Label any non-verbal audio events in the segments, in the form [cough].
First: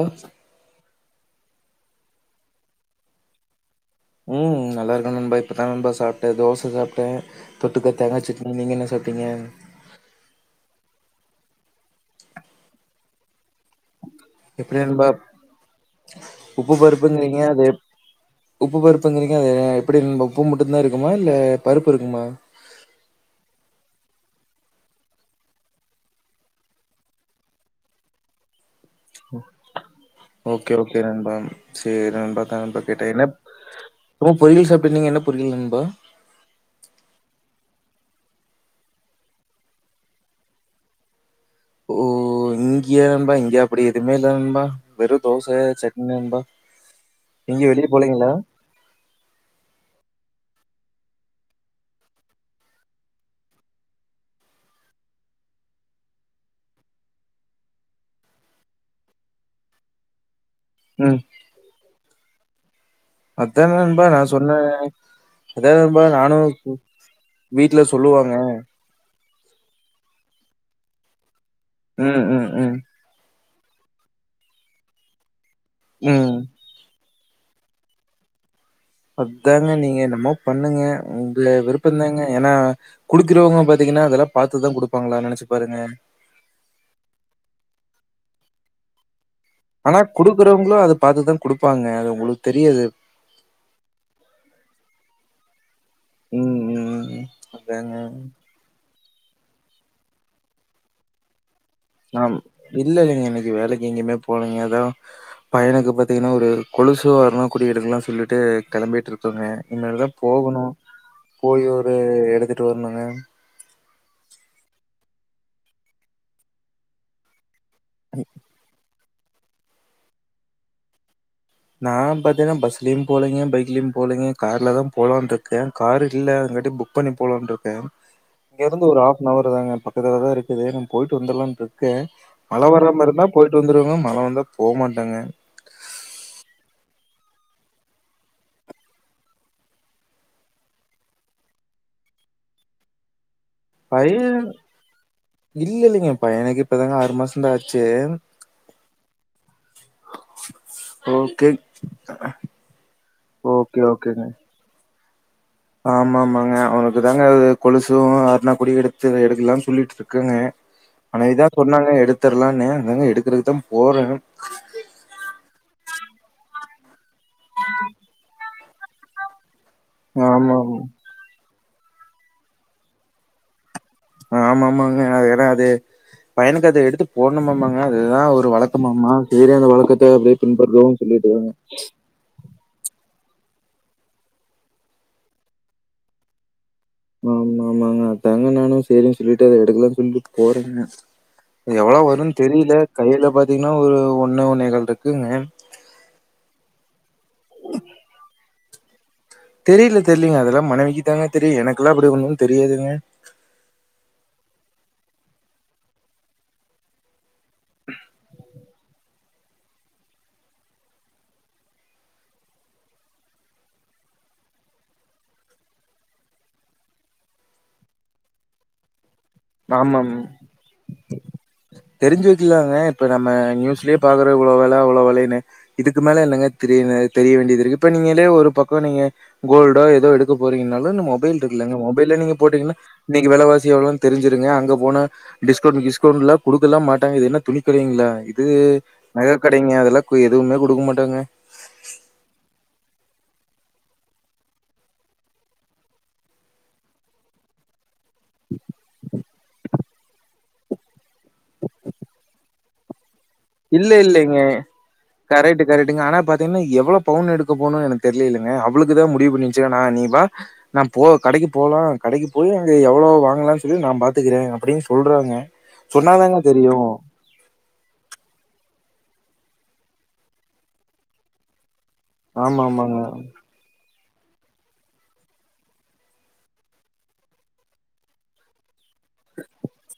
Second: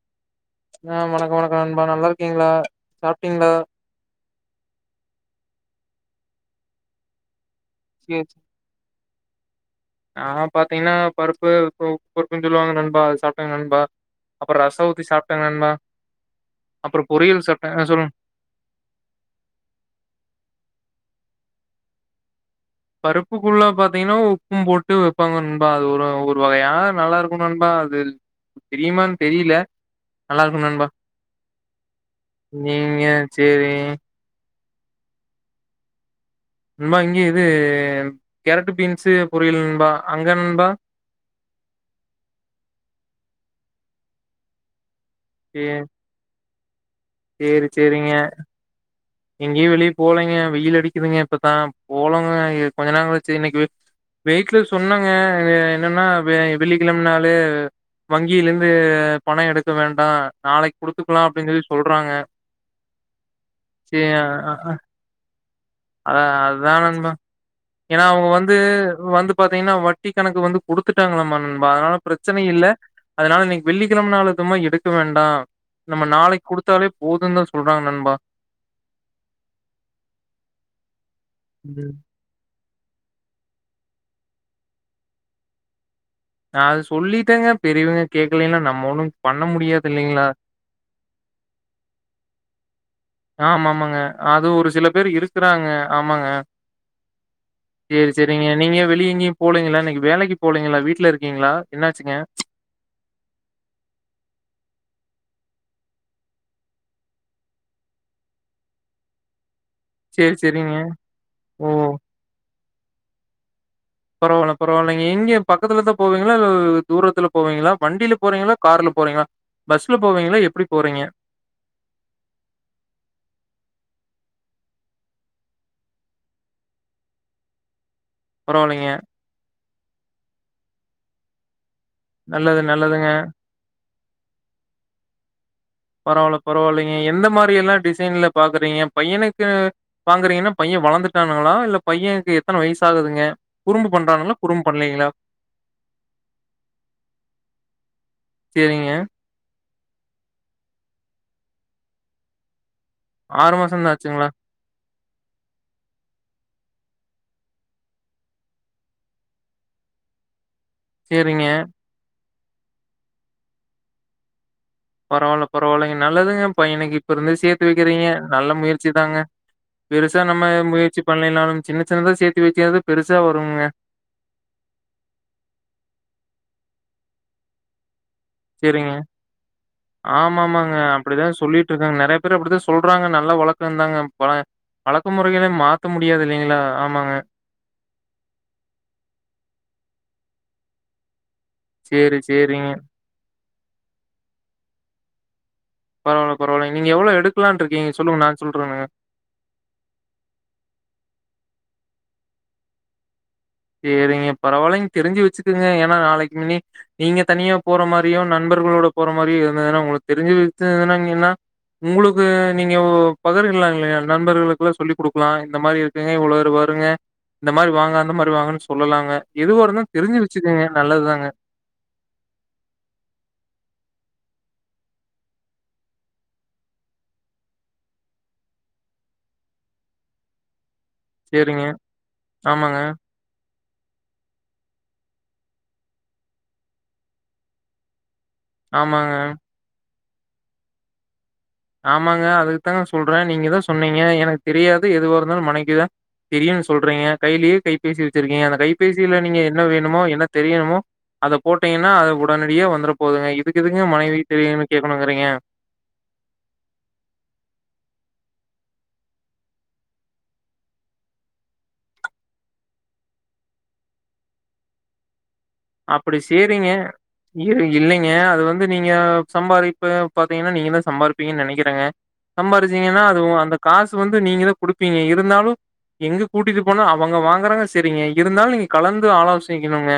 ஒ ஆஹ் வணக்க வணக்க நண்பா நல்லா இருக்கீங்ளா சாப்ட்டீங்ளா உம் நல்லா இருக்கே நண்பா இப்பதா நண்பா சாப்ட்டே தோச சாப்ட்டே தொட்டுக்க தேங்கா சேரி சே சட்னி நீங்க என்ன சாப் டிங்க நா பாத்தீங்னா பருப்பு பொ பொருப்புன் சொல்லுவாங்க நண்பா சாப் எப்டி நண்பா நண்பா உப்பு அப்புறம் பருப்புங்கிறீங்க பொரியல் அது சாப்ட்டேங்க சொல்லுங்க உப்பு பருப்புங்கிறீங்க அது எப்டி நண்பா உப்பு மட்டுந்தா இருக்குமா இல்ல பருப்பு இருக்குமா பருப்புக்குள்ள பாத்தீங்னா உப்பும் போட்டு வெப்பாங்க நண்பா அது ஒரு ஒரு வகையா நல்லா இருக்கு நண்பா அது தெரியுமான் தெரியில நல்லா இருக்கு ஓகே நண்பா ஓகே சேரி நண்பா அதா நண்பா நீங்க கேட்டே என்ன சேரி சும்மா பொரியல் சாப்ட்டு வந்தீங்க என்ன பொரியல் நண்பா நண்பா இங்க இது கேரட்டு பீன்ஸு பொரியல் நண்பா அங்க நண்பா ஓ இங்கயா நண்பா இங்க அப்டி எதுமே இல்ல நண்பா வெறு தோச சேரி சட்னி நண்பா எங்கயு வெளிய போலைங்ளா எங்கயு வெளிய போலைங்க வெயில் அடிக்குதுங்க இப்பதா போலாங்க இப் கொஞ்ச நாளாச்சு இன்னக்கி வீட்ல சொன்னாங்க எ என்னன்னா வெள்ளிக்கெழம நாளு வங்கிலருந்து பண எடுக்க வேண்டா நாளைக்கு ம் குடுத்துக்லா அப்டின் சொல்லி சொல்றாங்க அதா சே நண்பா நா அ சொன்னே அதா நண்பா நானு அதா இப்போ நண்பா வீட்ல சொல்லுவாங்க பாத்தீங்னா வட்டி கணக்கு வந்து குடுத்துட்டாங்களாம் நண் பா அதனால ம் பிரச்சனை ம் இல்ல ம் அதனால நீங் வெள்ளிக்கெழம நாளதுமா எடுக்க வேண்டா நம்ம ம் நாளைக் குடுத்தாலே போதுந்தா சொல்றாங்க நண்பா அதாங்க நீங்க என்னமோ பண்ணுங்கெ உங்க ம் விருப்பந்தாங்க ஏனா குடுக்குறவங்க பாத்திங்கனா அதெல்லா பாத்துதா குடுப்பாங்களா நெனச்சு பாருங்க நா அது சொல்லிட்டெங்க பெரியவங்க கேக்கலைன்னா நம்ம ஒண்ணு பண்ண முடியாது ஆனா இல்லைங்களா குடுக்குறவங்களு அத பாத்துதா குடுப்பாங்க அது உங்களுக்கு தெரியாது ஆமாமாங்க அது ஒரு சில பேர் இருக்குறாங்க ஆமாங்க ம் ம் ம் அதாங்க சேரி செரிங்க நீங்க வெளி எங்கெயு போலெங்களா இன்னைக்கு வேலைக்கு போலைங்களா வீட்ல இருக்கிங்ளா ஆமா இல்லல்லைங்க இன்னைக்கு வேலைக்கு எங்குயுமே போலைங்க எதோ பையனுக்கு பாத்திங்கனா ஒரு ஒரு கொலுசு ஒரு அருணா கொடி எடுக்கலா சொல்லிட்டு கெளம்பிட்ருக்கொங்க இனிமேலதா சரி, போகணு சரிங்க. போய் ஓ! ஒரு எடுத்துட் டோர்னுங்க பரவால்ல பரவால்லைங்க எங்க பக்கத்துலதா போவெங்களா இல்ல தூரத்துல போவெங்களா வண்டியில போறெங்களா கார்ல போறெங்க பஸ்ல போவீங்களா எப்படி போறெங்க நா பாத்தெங்னா பஸ்லயு போலெங்க பைக்லயும் போலெங்க கார்ல தாம்போலான்ருக்கே கார் இல்ல அதுகாட்டி புக் பண்ணி போலான்ருக்கே பரவால்லைங்க. இங்கருந்து ஒரு ஹாஃப் னவர் தாங்க பக் இதுலதா இருக்குது நா போயிட்டு வந்துர்லான்றுக் கே நல்லது, மழ வர நல்லதுங்க. மாருந்தா போயிட்டு வந்துருங்கம் மழ வந்தா போ மாட்டேங்க பரவால பரவால்லைங்க எந்த மாரி எல்லா டிசைன்ல பாக்குறீங்க பையனுக்கு வாங்குறிகனா பையன் வளர்ந்துட்டானுங்களா இல்ல பையனுக்கு எத்தன வயசாகுதுங்க பைய இல்ல இல்லைங்க பையனுக்கு இப்பதாங்க ஆறு மாசந்தா ஆச்சி சரிங்க. ஓகே ஆறு ஓகே மாசந்தா ஓகேங்க ஆச்சுங்களா ஆமா ஆமாங்க அவனுக்கு தாங்க அது கொலுசு அறுணா கொடி எடுத்து எடுக்கலான் சொல்லிட்ருக்கங்க ஆனா சரிங்க. இதா சொன்னாங்க எடுத் தரலான்னு அதாங்க எடுக்றதுக்கு தா போறே பரவால்ல பரவால்லைங்க நல்லதுங்க பையனுக்கு இப்பருந்தே சேத்து வக்கிறிங்க நல்ல முயற் ச்சு தாங்க பெருசா நம்ம ஆமா முயற்சி பண்லைனாலும் சின்ன சின்னதா சேர்த்து வச்சியாவது பெருசா வரும்ங்க ஆமாமாங்க ஏன்னா அது பயனுக்கு அது எடுத்து போட்ணுமாமாங்க அதுதா ஒரு சரிங்க. வழக்கமாமா சேரி அந்த வழக்கத்த அப்டியே ஆமாமாங்க. பின்பற்றுவோம் சொல்லிட்டு அப்படிதான் சொல்லிட்டுருக்காங்க. நெறைய பேர் அப்படிதான் சொல்றாங்க. நல்ல வழக்கந்தாங்க பழ பழக்கமுறைகள மாத்த முடியாது இல்லிங்களா ஆமாங்க ஆமா ஆமாங்க அதாங்க நானு சேரின் சொல்லிட்டு அத எடுக்கல சொல்லிட்டு போறேங்க எவ்ளோ சரி, வருனு சரிங்க. தெரியில கையில பாத் பாத்திங்னா ஒரு ஒன்னு ஒன்னேகால் இருக்குங்க பரவால பரவாலங்க நீங்க எவ்ளோ எடுக்கலான்ட்ருக்கிங்க சொல்லுங்க நா சொல்றங்க தெரில தெரிலிங்க அதல்லா மனைவிக்குதாங்க தெரியு எனக்குலா அப்புடி ஒண்ணுமே தெரியாதுங்க சேரிங்க பரவாயில்லைங்க தெரிஞ்சு வெச்சுக்குங்க ஏனா நாளைக்கு முன்னி நீங்க தனியா போற மாரியு நண்பர்களோட போற மா இது மாரி இருந்துதுனா உங்ளுக்கு தெரிஞ்சி வித்துதுனா இங்கினா உங்குளுக்கு நீங்க பகிர்லா இல்லயா நண்பர்களுக்குலா சொல்லி குடுக்கலா இந்த மாரி இருக்குங்க இவ்ளோரு வருங்க இந்த மாரி வாங்னாதா வாங்கனு சொல்லலாங்க ஆமாமாங் வச்சுக்கங்க. நல்லதுதாங்க. தெரிஞ்சி வெக்கலாங்க இப்ப நம்ம நியூஸ்லயே பாக்குற இவ்ளோ வெல அவ்ளோ வெலனு இதுக்கு மேல என்னங்க தெரினு தெரிய வேண்டியது இருக்கு இப்ப நீங்களே ஒரு பக்கம் நீங்க கோல்டோ ஏதோ எடுக்க போறீங்கன்னா [unintelligible] மொபைல் சேரிங்க. இருக்குலங்க மொபைல நீங்க போட்டீங்கனா ஆமாங்க. நீங்க வெலவாசி எவ்ளோ தெரிஞ்சிருங்க அங்க போனா டிஸ்கவுண்ட் கிஸ்கவுண்ட்டுல குடுக்கலா மாட்டாங்க இது என்னா துணி கடையிங்களா இது ஆமாங்க. நக கடைங்க அதுலா கு எதுவுமே குடுக்க மாட்டாங்க ஆமாங்க அதுக்குதா சொல்ற நீங்கதா சொன்னீங்க எனக்கு தெரியாது எதுவா இருந்தாலு மனைவிக்குதா தெரியுனு சொல்றீங்க கையிலயே கை பேசி வச்சிருக்கீங்க அந்த கைப்பேசியில நீங்க என்ன வேணு மோ என்ன தெரியணுமோ அதை போட்டீங்கன்னா அது உடனடியா வந்துடு இல்ல இல்லலைங்க கேட்கணுங்கிறீங்க? கரெக்ட் கரெக்டுங்க ஆனா பாத் அது என்ன எவ்ளோ பவுன் எடுக்க போணுனு எனக்கு தெரிலிலிங்க அவளுக்குதா முடிவு பண்ணி வெச்ச நா நீ வா நா போ கடைக்கு போலா கடைக்கு போய் அங்க எவ்ளோ வாங்க்லானு சொல்லி நா பாத்துக்கிறே அப்டின்னு சொல்றாங்க அப்படி சொன்னாதாங்க சேரிங்க தெரியு இரு இல்லைங்க அது வந்து நீங்க சம்பாரிப்ப பாத்தீங்கன்னா நீங்கதா சம்பாரிப்பீங்கனு நெனைக்கிறங்க ஆமா ஆமாங்க சம்பாரிச்சீங்கனா அதுவு அந்த காசு அது வந்து நீங்கதா குடுப்பீங்க இருந்தாலு எங்க கூட்டிட்டு போனா அவங்க வாங்கறாங்க செரிங்கே இருந்தாலு நீங்க கலந்து ஆலோசிக்கணுங்க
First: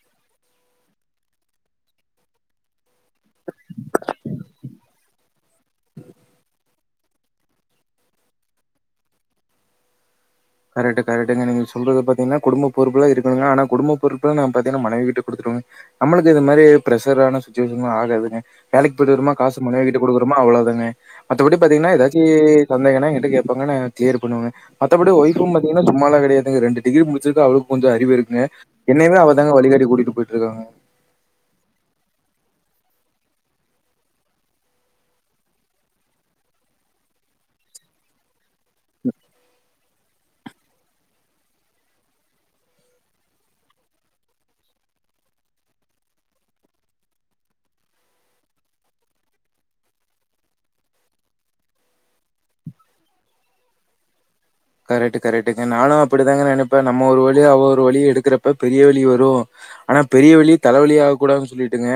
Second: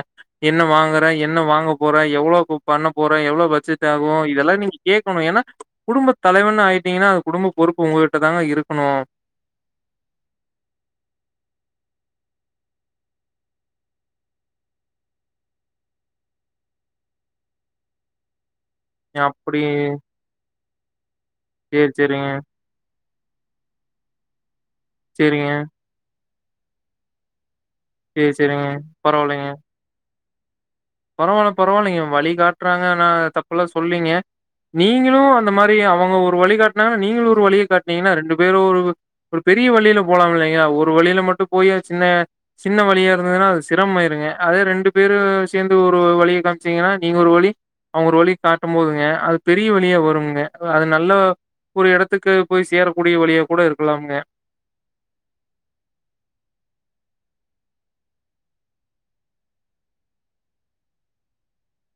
என்ன வாங்குற என்ன வாங்க போற எவ்ளோக்கு பண்ண போற எவ்ளோ பட்ஜட் ஆகு இதலா நீங்க கேட்குணு ஏனா குடும்பத் தலைவண் ஆயி டீங்கனா அந்த குடும்ப பொறுப்பு உங்ககிட்ட தாங்க இருக்குணு கரெக்ட்டு கரெக்டுங்க நீங்க சொல்றது பாத்தீங்கன்னா குடும்ப பொறுப்புலா இருக்கணுங்க ஆனா குடும்ப பொறுப்புலா நா பாத்தீங்கனா மனைவிகிட்ட குடுத்துருவங்க நம்மளுக்கு இது மாரி பிரெசஷரான சுச்சுவேஷன்லா ஆகாதுங்க வேலைக்கு போயிட்டு வரமா அப்படி காசு மனைவிகிட்ட குடுக்குறமா அவ்ளோ தாங்க மத்தபடி சேரி பாத்தீங்கனா ஏதாச்சி சேரிங்க சந்தேகனா எங்கி ட்ட கேப்பாங்க நா க்ளியர் பண்ணுவங்க மத்தப்படி ஒய்ஃப் சேரிங்க [unintelligible] சுமால கிடையா ரெண்டு டிகிரி முடிச்சுக்கா அவளுக் கொஞ்சோ அறிவு சேரி இருக்குங்க சேரிங்க என்னையவே பரவாயில்லைங்க அவதாங்க வழிகாடி கூட்டிட்டு போய்ட் இருக்காங்க பரவாயில்ல பரவாயில்லைங்க வழி காட்டுறாங்கன்னா தப்புல்லா சொல்லீங்க நீங்களு அந்த மாரி அவங்க ஒரு வழி காட்டினாங்கன்னா நீங்களு ஒரு வழிய காட்டனீங்கன்னா ரெண்டு வேற ஒரு ஒரு பெரிய வழில போலாம்லையா ஒரு வழில மட்டு போய் அ சின்ன சின்ன வழியா இருந்ததுன்னா அது சிரமயிருங்க அதே ரெண்டு பேரு சேந்து ஒரு வழிய காமிச்சீங்கன்னா நீங்க ஒரு வழி அவங்க ஒரு வழி காட்டும் போதுங்க அது பெரிய வழியா வரும்ங்க அது நல்ல ஒரு எடத்துக்கு போய் சேரக்கூடிய வழியா கூட இருக்கலாம்ங்க கரெக்ட் கரெக்டுங்க நானு அப்டித்தாங்க நெனைப்பே நம்ம ஒரு வழி அவ ஒரு வழி எடுக்கிறப்ப பெரிய வழி வரு ஆனா பெரிய வழி தல வலி ஆக கூடாதுன்னனு சொல்லிட்டுங்க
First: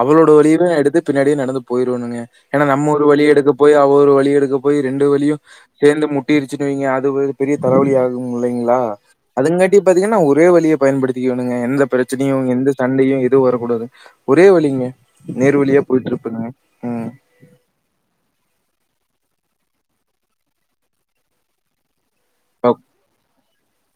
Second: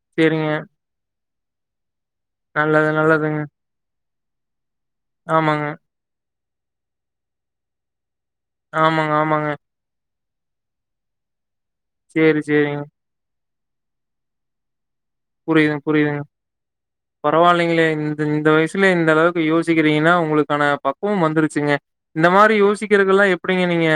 அவளோட சேரிங்க வலியவே நா எடுத்து பி ன்னாடியே நடந்து போயி ஒண்ணுங்க ஏன்னா நல்லது நம்ம ஒரு வழி நல்லதுங்க எடுக்க போய் அவ ஒரு வழி லிஎடுக்கப் போய் ரெண்டு வழியு ஆமாங்க சேந்து முட் முட்டிரூச்சூன்னு வைங்க அ இது ஒரு பெரிய தலவழியாகு ம் இல்லைங்களா ஆமாங்க ஆமாங்க அதுங்காட்டி பாத்தீங்கன்னா ஒரு வேவலிய பயன்படுத்திக்கனு அ எந்த பிரச்சனையு சேரி எந்த சேரிங்க சண்டையு இரு து வரக்கூடாது ஒரே வழிங்க புரியுது புரியுதுங்க பரவாயில்லைங்களே இந்த இந்த வயசு இல்ல இந்த அளவுக்கு யோசிக்கிறீங்கன்னா உங்களுக்கான பக்குவம் வந்துருச்சுங்க இந்த மாரி யோசிக்கிறக்கல்லா எப் ப்படிங்க நீங்க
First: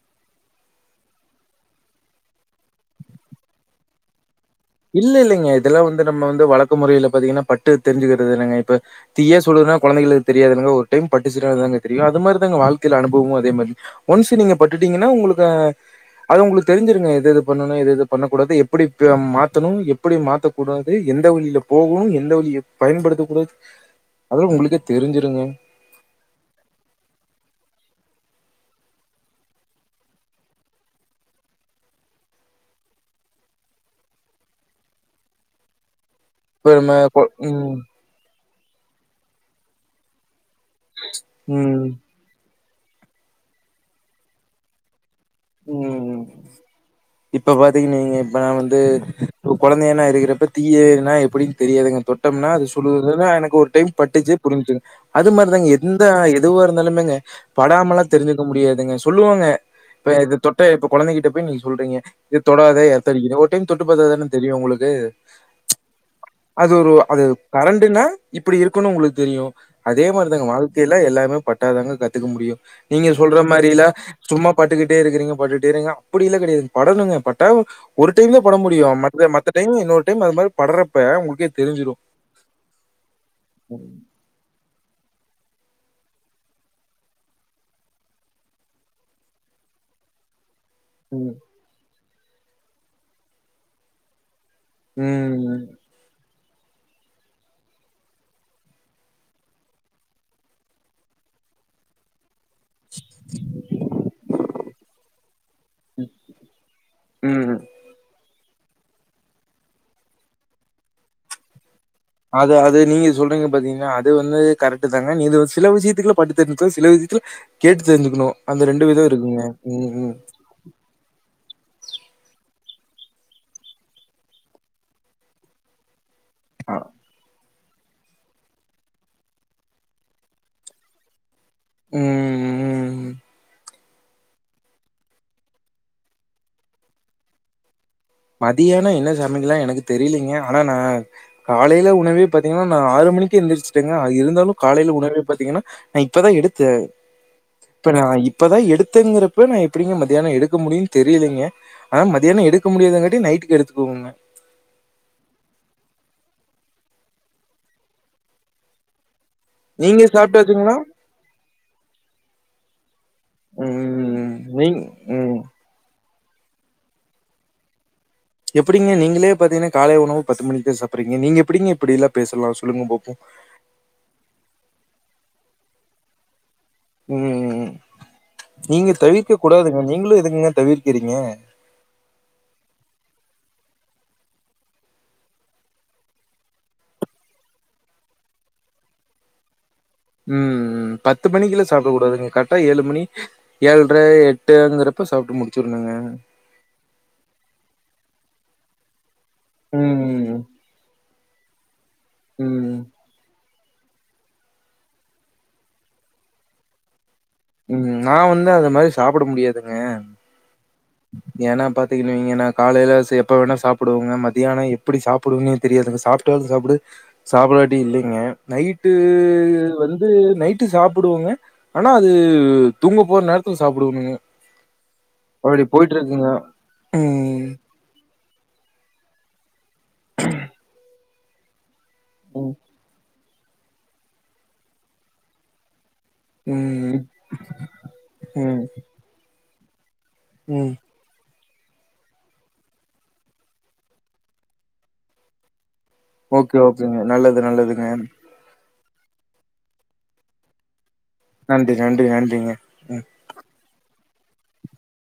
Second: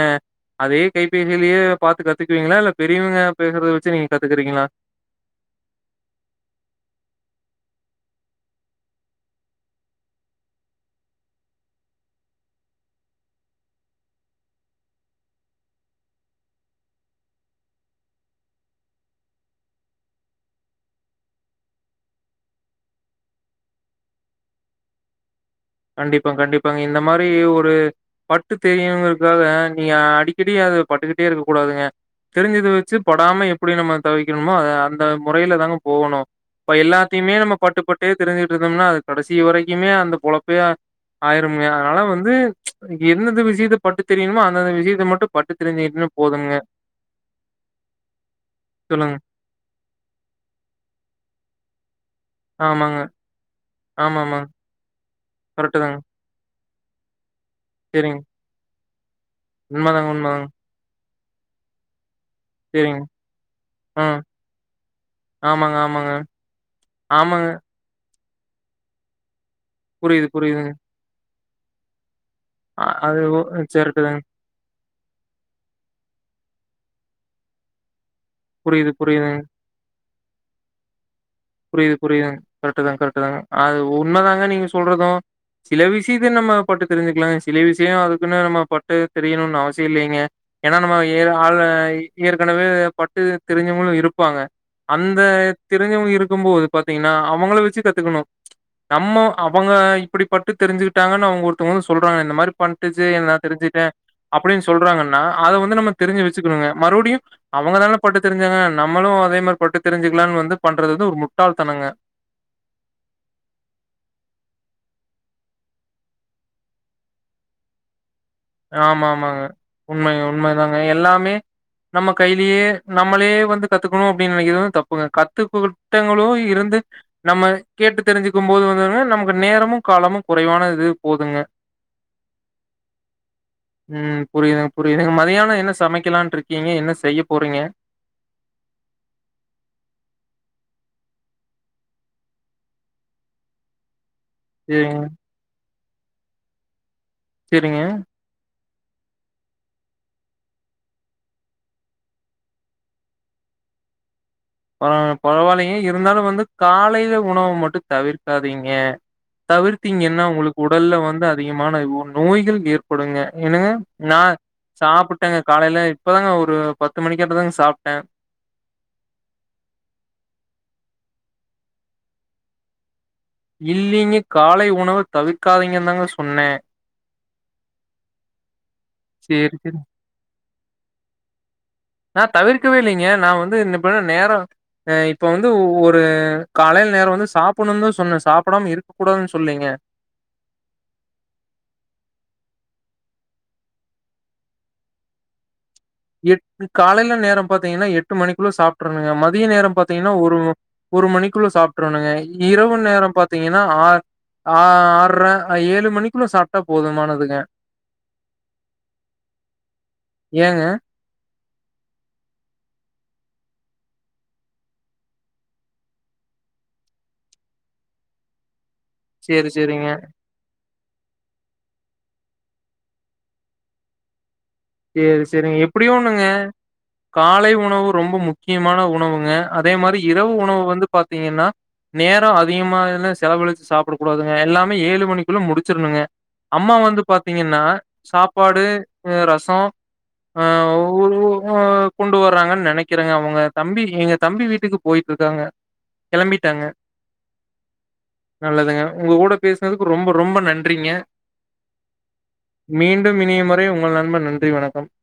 அதே கைபேசியிலயே பாத்து கத்துக்குவீங்களா இல்ல பெரியவங்க பேசுறத வச்சு நீங்க கத்துக்குறீங்களா இல்ல இல்லைங்க இதெல்லா வந்து நம்ம வந்து வழக்கு முறையில பாத்தீங்கன்னா பட்டு தெரிஞ்சுக்கிறதுதனங்க இப்ப தீயே சுடறதுன்னா கொழந்தைகளுக்கு தெரியதுனங்க ஒரு டைம் பட்டுச்சுனாதாங்க தெரியு அது மாதிரிதாங்க வாழ்க்கையையில அனுபவு அதே மாரி ஒன்ஸ் நீங்க பட்டுட்டீங்கன்னா உங்களுக்கு அது உங்களுக்கு தெரிஞ்சிருங்க எது எது பண்ணனு எத எது பண்ணக்கூடாது எப்டி த்தணும் எப்டி மாத்தக் கூடாது எந்த வழில போகணு எந்த வழிய பயன்படுத்த கூடாது அதல்ல உங்களுக்கே தெரிஞ்சுருங்க கண்டிப்பா கண்டிப்பாங்க இந்த மாரி ஒரு பட்டு தெரியுங்கிறதுக்காக நீங்க அடிக்கடி அத பட்டுக்கிட்டே இருக்க கூடாதுங்க தெரிஞ்சதை வச்சு படாம எப்டி நம்ம தவிக்கணுமோ அத அந்த முறையில தாங்க போகணு இப்ப நம்ம கொ எல்லாத்தையுமே நம்ம ம். பட்டுப்பட்டே தெரிஞ்சு இருந்தம்னா அது கடைசி வரைக்குமே அந்த பொழப் இப்ப ஆயிரம ம். அதனால வந்து எந்தந்த விஷயத்த பட்டு தெரியணுமோ அந்தந்த விஷயத்த மட்டு பட்டு தெரிஞ்சுக்கிட்டுனா உம் போதுங்க இப்ப பாத்தீங்கன்னு வைங்க இப்ப நா வந்து சொல்லுங்க ஒரு கொழந்தைன்னா இருக்கிறப்ப தீயனா எப்டினு தெரியாதுங்க தொட் டம்னா அது ஆமாங்க சுடுதுன்னா எனக்கு ஒரு டைம் ஆமா பட்டிச்சு ஆமாங்க புரிச்சுங் அது மாரிதாங்க கரெக்ட்டு தாங்க எந்த எதுவாரு நிலமைங்க படாமெலாம் சரிங்க தெரிஞ்சுக்க முடியாதுங்க சொல்லுவாங்க உண்மதாங்க இப்ப இது உண்மதாங்க தொட்ட இப்ப கொழந்தைகிட்ட எப்ப நீங்க சொல்றீங்க இது தொடாதே சரிங்க எர்த்தடிக்கு ஒரு டைம் தொட்டு ஆ பாத்தாதானே தெரியும் உங்களுக்கு ஆமாங்க ஆமாங்க அது ஒரு அது ஆமாங்க கரண்டுன்னா இப்படி இருக்குனு உங்களுக்கு தெரியும் அதே புரியுது மாரிதாங்க புரியுதுங்க வாழ்க்கையில எல்லாமே பட்ட விட்டாதங்க கத் இருக்க முடியும் அ நீங்க அது சொல்ற ஒ மாரிலாம் கரெக்ட்டு தாங்க சும்மா பாட்டுக்கிட்டு பட்டுட்டே இருக்கறீங்க பட்டுட்டே இருக்கிறிங்க அப்படி எல்லாம் கிடையாது படனுங்க பட்டா ஒரு டைம்லான் பட புரியுது முடியும் மத்த புரியுதுங்க மத்த டைம் இன்னொரு திரும்ப அது மாதிரி படுறப்ப உங்க புரியுது புரியுது கரெக்ட் தான் கரெக்ட் தாங்க அது உன்மதாங்க நீங்க சொல்றதும் சில விஷயத்த நம்ம பட்டு தெரிஞ்சுக்லாங்க சில விஷய அதுக்குனு நம்ம பட்டு தெரியணுன் அவசிய இல்லைங்க ஏனா நம்ம ஏ ம். ஆளை ஏற்கனவே பட்டு தெரிஞ்சவங்களு இருப்பாங்க அந்த ம். தெரிஞ்சவங்க இரு க்கும்போது பாத்திங்னா அவங்கள வெச்சு கத்துக்கணு நம்ம அவங்க இப்படி பட்டு தெரிஞ்சுகிட்டாங்கன் அவங்க ஒருத்தங்க வந்து சொல்றாங்க இந்த மாரி பட்டுச்சு நா தெரிஞ்சிட்டே அப்டின்னு சொல்றாங்கன்னா அத வந்து நம்ம தெரிஞ்சு வெச்சுக்கணுங்க மறுபடியு ம். அவங்கதானே பட்டு தெரிஞ்சாங்க நம்மளு அதே மாரி பட்டு தெரிஞ்சுக்லான் வந்து பண்றதுதா ஒரு மு ட்டாள் தனங்க அது அது நீங்க சொல்றிங்க பாத்திங்ளா அது வந்து கரெக்ட் தாங்க இது வந்து சில விஷயத்துல பட்டு தெரிஞ்சுக்கணு சில விஷயத்துல கேட்டு தெரிஞ்சுக்கணு ஆமாமாங்க உண்மை உண்மைதாங்க எல்லாமே நம்ம கைலயே நம்மளே வந்து கத்துக்கணு அப்டின் நெனைக்கறது தப்புங்க கத்துக்கிட்ட எவ்வளவோ அ. இருந்து நம்ம கேட்டு தெரிஞ்சுக்கும் போது வந்துங்க நமக்கு நேரமு காலமு குறைவான இது போதுங்க ம் ம் ம் புரியுதுங்க புரியுதுங்க மதியான என்ன சமைக்கலான்ட்ருக்கிங்க என்ன செய்ய போறிங்க மதியானம் என்ன சமைக்கலாம் எனக்கு தெரியலீங்க ஆனா நான் காலையில உணவே பாத்தீங்கன்னா நான் ஆறு மணிக்கு எந்திரிச்சுட்டேங்க இருந்தாலும் காலையில சரிங்க உணவை பாத்தீங்கன்னா நா இப்பதா எடுத்தே சரிங்க இப்ப நா இப்பதா எடுத் தேங்கிறப்ப நா எப்டிங்க மதியானோ எடுக்க முடியூ தெரியலைங்க ஆனா மதியானோ எடுக்க முடியாதுங்கட் நைட்டுக்கு எடுத்துக்கோவங்க ஆ பரவாயல்லைங்க இருந்தாலூ வந்து காலையில உணவு மட்டூ தவிர்க்காதீங்க நீங்க தவிர்த்தீங்கன்னா உங்களுக்கு சாப்பிட்டாச்சுங்களா? உடல்ல வந்து அதிகமான நோய்கள் ஏற்படுங்க என்னங்க நா ம். நீங் சாப்பிட்டேங்க ம். காலையில இப்பதாங்க ஒரு பத்து மணிக்கட்ட தாங்க சாப்ட்டே எப்டிங்க நீங்களே பாத்தீங்னா காலை உணவு பத்து மணிக்குதா சாப்புடுறீங்க நீங்க எப்டிங்க இப்டில்லா பேசலா சொல்லுங்க பாப்போ இல்லீங்க காலை உணவு தவிர்க்காதீங்க தாங்க சொன்னே ம் நீங்க தவிக்க சேரி சேரி கூடாதுங்க நீங்களூ எதுங்க தவிர்க்கிறீங்க நா தவிர்க்கவே இல்லைங்க நா வந்து இப்பதா நேரோ ஆ இப்ப வந்து ஒரு காலையில நேரோ வந்து சாப்பிடணூனு தா சொன்னே சாப்பிடாம இருக்க கூடாதுன் சொல்லைங்க ம் பத்து மணிக்குலா சாப்பிட கூடாதுங்க கரெக்டா ஏழு மணி ஏழரை எட்டுங்கிறப்ப சாப்பிட்டு முடி எட் காலில நேரோ பாத்தீங்னா எட் டு மணிக்குள்ள சாப்ட்ருங்க மத் மதிய நேரோ பாத்தீங்னா ம். ஒரு ஒரு மணிக் குள்ள சாப் ட்ருவேனுங்க இரவு ம். நேரோ பாத்தீங் ஏன்னா ஆ ஆற்ர ஏழு மணிக்குள்ள சாப்டா போதுமானது ம் நா வந்து அந்த மாரி சாப்பிட முடியாதுங்க ஏங்க? ஏனா பாத்தீங்னா காலையில சேப்பா வேணா சாப்பிடுவேங்க மத்தியானோ எப்டி சாப்பிடுவேன்னே தெரியாதுங்க சாப்படாலூ சாப்டு சாப்பிடாட்டி இல்லைங்க நைட் டு சரி, சரிங்க. வந்து நைட் ட்டு சாப்பிடுவேங்க ஆனா அது தூங்க போற நேரத்துல சாப்பிடுவேனுங்க ஏஸ் செரிங்க எப்டியோ ஒன்னுங்க ம். காலை உணவு ரொம்ப முக் கியமான உணவுங்க அதே மாரி இரவு உணவு வந்து பாத்தீங்கன்னா நேரோ ம். அதிகமாகலஸ் செலவழிச்சு சாப்டக்கூடாதுங்க எல்லாமே ஏழு மணிக்குள்ள முடிச்சிர்ணுங்க அம்மா ம். வந்து பாத்தீங்கன்னா ம். சாப்பாடு உ ரஸ் சோ ஆ ம். [unintelligible] ஆ கொண்டு வர்றாங்கன் நெனைக்கிறேங்க அவுங்க தம்பி எங்க தம்பி வீட்டுக்கு போயிட்ருக்காங்க ஓகே ஓகேங்க நல்லது நல்லதுங்க நல்லதுங்க. உங்க ஊட பேசுனதுக்கு ரொம்ப ரொம்ப நன்றிங்க நன்றி, நன்றி, நன்றிங்க. ம். மீண்டும் இனிய முறை உங்கள் நண்பன் றி வணக்கம்